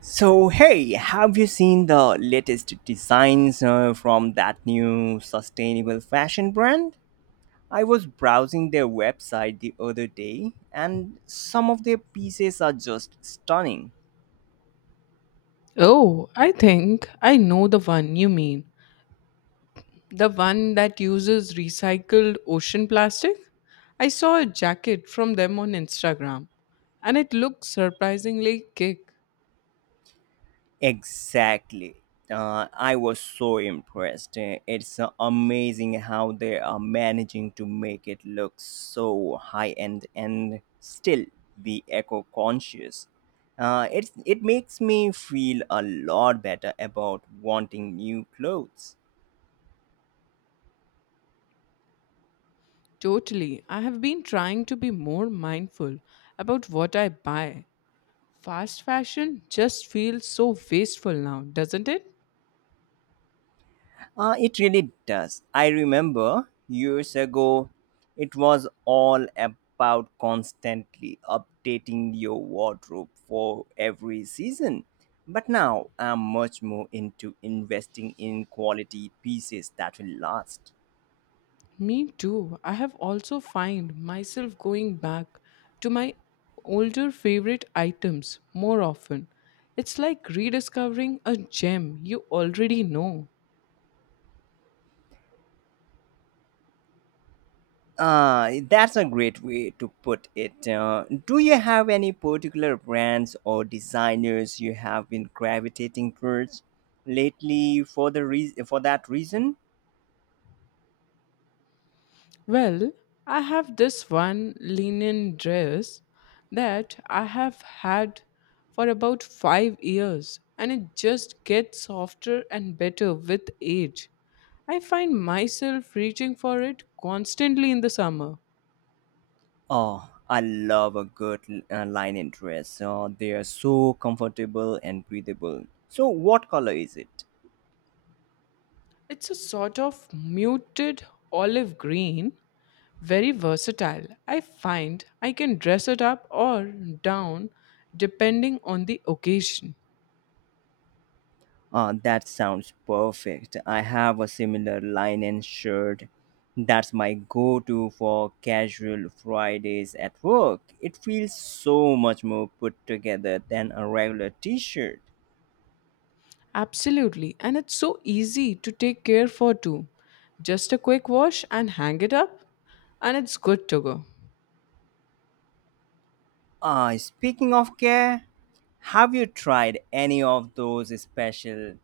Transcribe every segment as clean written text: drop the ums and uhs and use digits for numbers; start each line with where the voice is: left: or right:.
right: So, hey, have you seen the latest designs from that new sustainable fashion brand? I was browsing their website the other day, and some of their pieces are just stunning.
left: Oh, I think I know the one you mean. The one that uses recycled ocean plastic? I saw a jacket from them on Instagram and it looked surprisingly kick.
right: Exactly. I was so impressed. It's amazing how they are managing to make it look so high end and still be eco conscious. It makes me feel a lot better about wanting new clothes.
left: Totally. I have been trying to be more mindful about what I buy. Fast fashion just feels so wasteful now, doesn't it?
right: It really does. I remember years ago, it was all about constantly updating your wardrobe for every season. But now I'm much more into investing in quality pieces that will last.
left: Me too. I have also find myself going back to my older favorite items more often. It's like rediscovering a gem you already know.
right: That's a great way to put it. Do you have any particular brands or designers you have been gravitating towards lately for that reason?
left: Well, I have this one linen dress that I have had for about 5 years and it just gets softer and better with age. I find myself reaching for it constantly in the summer.
right: Oh, I love a good linen dress. They are so comfortable and breathable. So, what color is it?
left: It's a sort of muted olive green, very versatile. I find I can dress it up or down depending on the occasion.
right: That sounds perfect. I have a similar linen shirt. That's my go to for casual Fridays at work. It feels so much more put together than a regular t shirt.
left: Absolutely, and it's so easy to take care for too. Just a quick wash and hang it up, and it's good to go.
right: Speaking of care, have you tried any of those special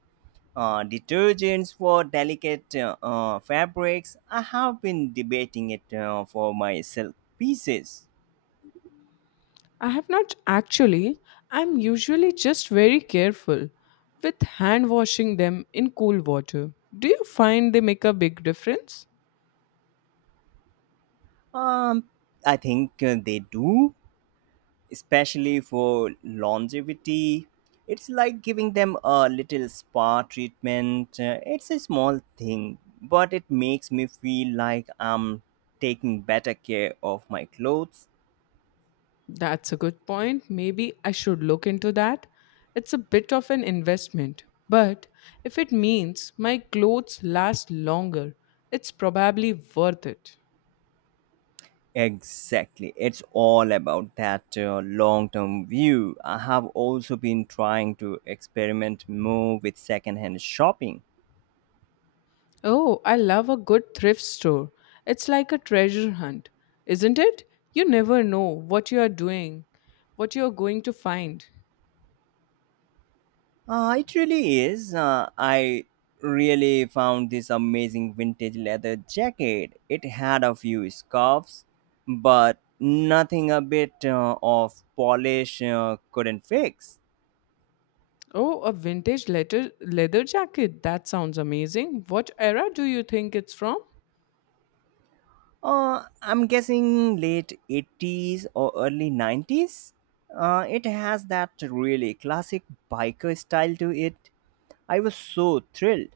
right: detergents for delicate fabrics? I have been debating it for my silk pieces.
left: I have not actually, I'm usually just very careful with hand washing them in cool water. Do you find they make a big difference?
right: Um, I think they do, especially for longevity. It's like giving them a little spa treatment. It's a small thing, but it makes me feel like I'm taking better care of my clothes.
left: That's a good point. Maybe I should look into that. It's a bit of an investment, but if it means my clothes last longer, it's probably worth it.
right: Exactly. It's all about that long term view. I have also been trying to experiment more with secondhand shopping.
left: Oh, I love a good thrift store. It's like a treasure hunt, isn't it? You never know what you are doing, what you are going to find.
right: It really is. I really found this amazing vintage leather jacket. It had a few scuffs, but nothing a bit of polish couldn't fix.
left: Oh, a vintage leather jacket. That sounds amazing. What era do you think it's from?
right: I'm guessing late 80s or early 90s. It has that really classic biker style to it. I was so thrilled.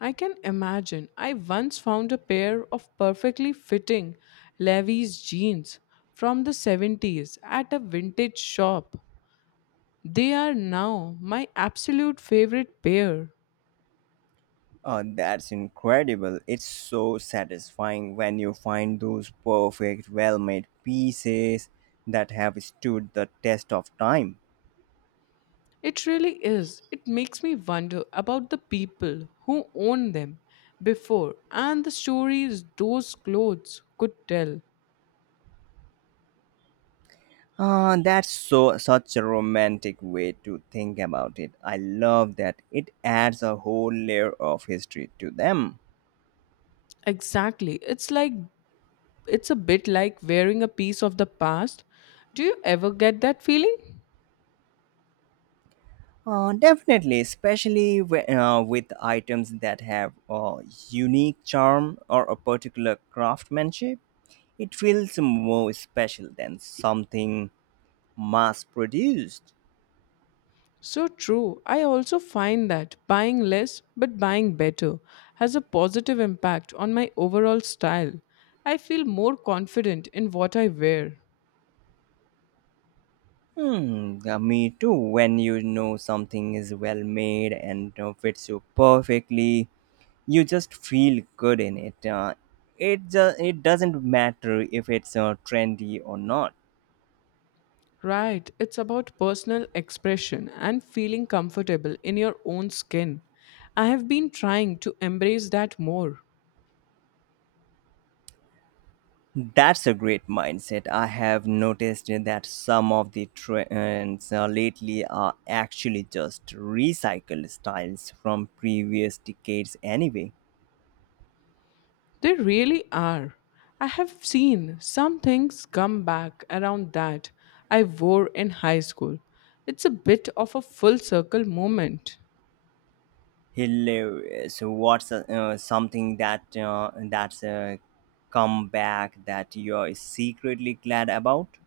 left: I can imagine. I once found a pair of perfectly fitting Levi's jeans from the 70s at a vintage shop. They are now my absolute favorite pair.
right: Oh, that's incredible. It's so satisfying when you find those perfect, well made pieces that have stood the test of time.
left: It really is. It makes me wonder about the people who owned them before and the stories those clothes could tell.
right: Ah, that's so such a romantic way to think about it. I love that it adds a whole layer of history to them.
left: Exactly. It's a bit like wearing a piece of the past. Do you ever get that feeling?
right: Definitely, especially with items that have a unique charm or a particular craftsmanship, it feels more special than something mass produced.
left: So true. I also find that buying less but buying better has a positive impact on my overall style. I feel more confident in what I wear.
right: Me too. When you know something is well made and fits you perfectly, you just feel good in it. It doesn't matter if it's trendy or not.
left: Right, it's about personal expression and feeling comfortable in your own skin. I have been trying to embrace that more.
right: That's a great mindset. I have noticed that some of the trends lately are actually just recycled styles from previous decades, anyway.
left: They really are. I have seen some things come back around that I wore in high school. It's a bit of a full circle moment.
right: Hilarious. What's something that's a comeback that you're secretly glad about?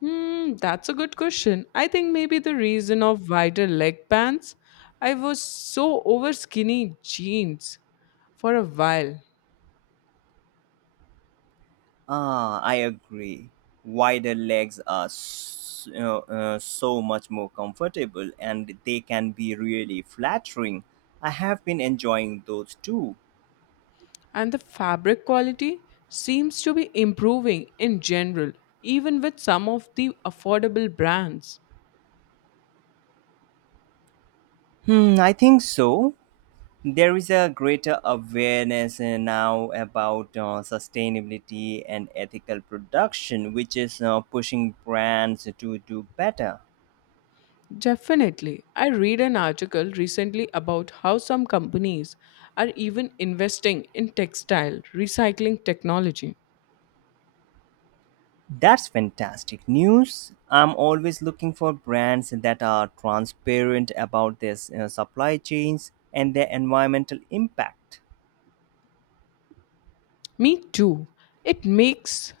left: Hmm, that's a good question. I think maybe the reason of wider leg pants. I was so over skinny jeans for a while,
right: Ah, I agree. Wider legs are s so much more comfortable, and they can be really flattering. I have been enjoying those too.
left: and the fabric quality seems to be improving in general, even with some of the affordable brands.
right: Hmm, I think so. There is a greater awareness now about sustainability and ethical production, which is pushing brands to do better.
left: Definitely. I read an article recently about how some companies are even investing in textile recycling technology.
right: That's fantastic news. I'm always looking for brands that are transparent about their supply chains and their environmental impact.
left: Me too. It makes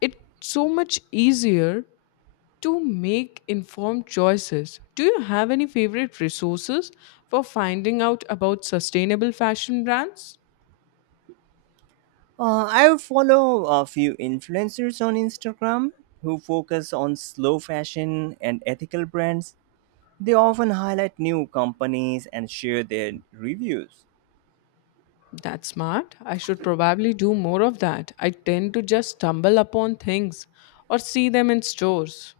left: it's so much easier to make informed choices. Do you have any favorite resources for finding out about sustainable fashion brands?
right: I follow a few influencers on Instagram who focus on slow fashion and ethical brands. They often highlight new companies and share their reviews.
left: That's smart. I should probably do more of that. I tend to just stumble upon things or see them in stores.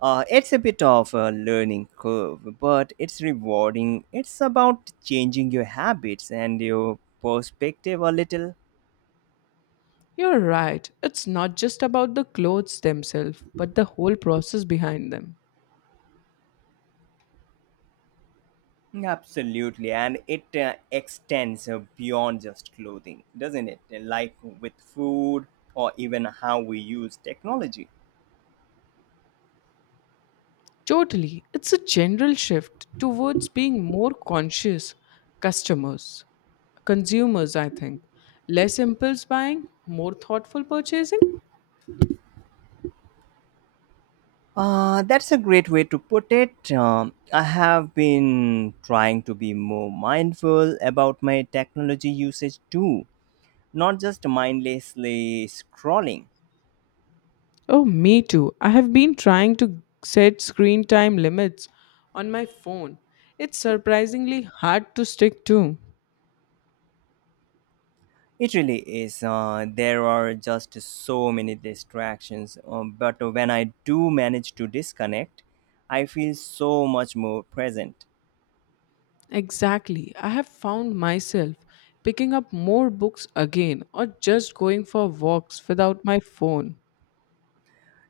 right: It's a bit of a learning curve, but it's rewarding. It's about changing your habits and your perspective a little.
left: You're right. It's not just about the clothes themselves, but the whole process behind them.
right: Absolutely, and it extends beyond just clothing, doesn't it? Like with food or even how we use technology.
left: Totally. It's a general shift towards being more conscious customers, consumers, I think. Less impulse buying, more thoughtful purchasing.
right: That's a great way to put it. I have been trying to be more mindful about my technology usage too, not just mindlessly scrolling.
left: Oh, me too. I have been trying to set screen time limits on my phone. It's surprisingly hard to stick to.
right: It really is. There are just so many distractions, but when I do manage to disconnect, I feel so much more present.
left: Exactly. I have found myself picking up more books again or just going for walks without my phone.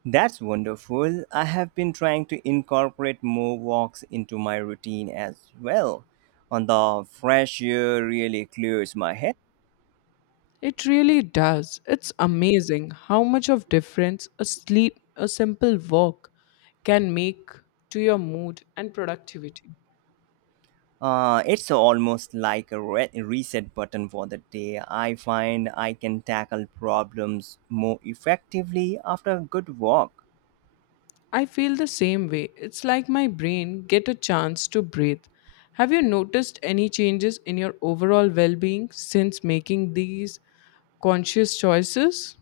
right: That's wonderful. I have been trying to incorporate more walks into my routine as well. And the fresh air really clears my head.
left: It really does. It's amazing how much of difference a simple walk can make to your mood and productivity.
right: It's almost like a reset button for the day. I find I can tackle problems more effectively after a good walk.
left: I feel the same way. It's like my brain get a chance to breathe. Have you noticed any changes in your overall well-being since making these conscious choices?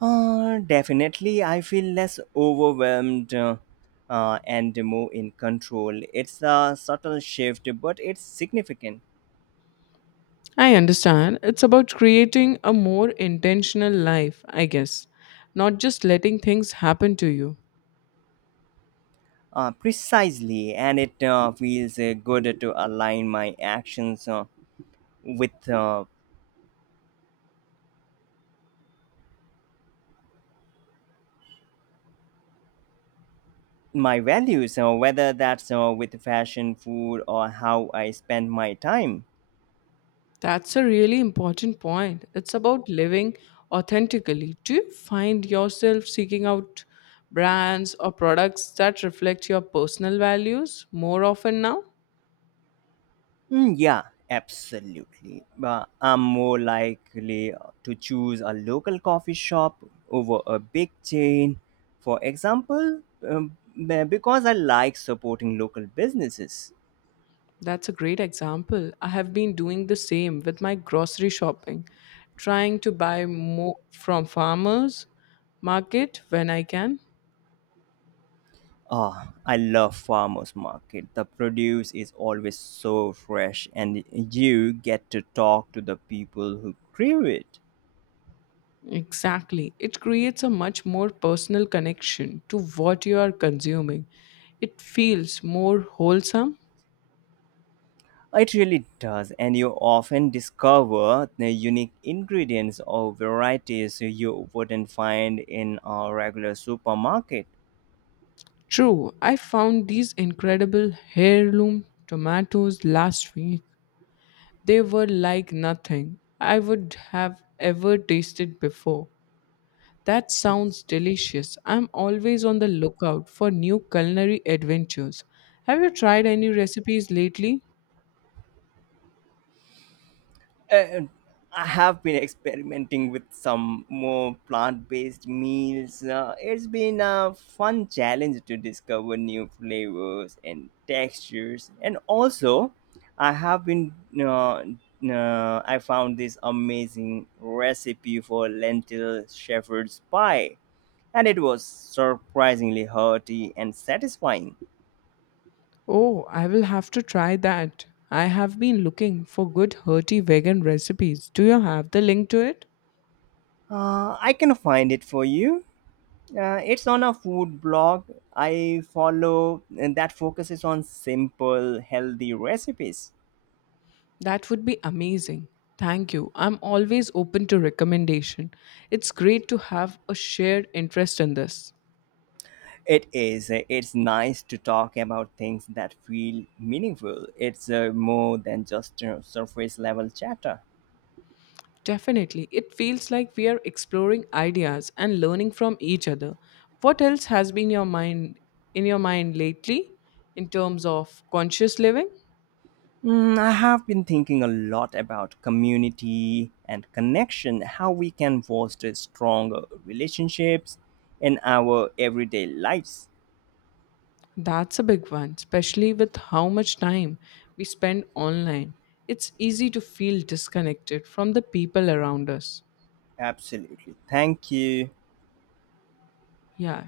right: Definitely, I feel less overwhelmed and more in control. It's a subtle shift, but it's significant.
left: I understand. It's about creating a more intentional life, I guess, not just letting things happen to you.
right: Precisely, and it feels good to align my actions with my values, whether that's with fashion, food, or how I spend my time.
left: That's a really important point. It's about living authentically. Do you find yourself seeking out brands or products that reflect your personal values more often now?
right: Mm, yeah, absolutely. But I'm more likely to choose a local coffee shop over a big chain, for example, because I like supporting local businesses.
left: That's a great example. I have been doing the same with my grocery shopping, trying to buy more from farmers market when I can.
right: Ah, I love farmers market. The produce is always so fresh and you get to talk to the people who grew it.
left: Exactly. It creates a much more personal connection to what you are consuming. It feels more wholesome.
right: It really does, and you often discover the unique ingredients or varieties you wouldn't find in a regular supermarket.
left: True, I found these incredible heirloom tomatoes last week. They were like nothing I would have ever tasted before. That sounds delicious. I'm always on the lookout for new culinary adventures. Have you tried any recipes lately?
right: And I have been experimenting with some more plant-based meals. It's been a fun challenge to discover new flavors and textures. And also, I have been uh, I found this amazing recipe for lentil shepherd's pie, and it was surprisingly hearty and satisfying.
left: Oh, I will have to try that. I have been looking for good hearty vegan recipes. Do you have the link to it?
right: I can find it for you. It's on a food blog I follow and that focuses on simple, healthy recipes.
left: That would be amazing. Thank you. I'm always open to recommendation. It's great to have a shared interest in this.
right: It is. It's nice to talk about things that feel meaningful. It's more than just surface level chatter.
left: Definitely. It feels like we are exploring ideas and learning from each other. What else has been your mind in your mind lately in terms of conscious living?
right: Mm, I have been thinking a lot about community and connection, how we can foster stronger relationships in our everyday lives.
left: That's a big one, especially with how much time we spend online. It's easy to feel disconnected from the people around us.
right: Absolutely. Thank you.
left: Yeah,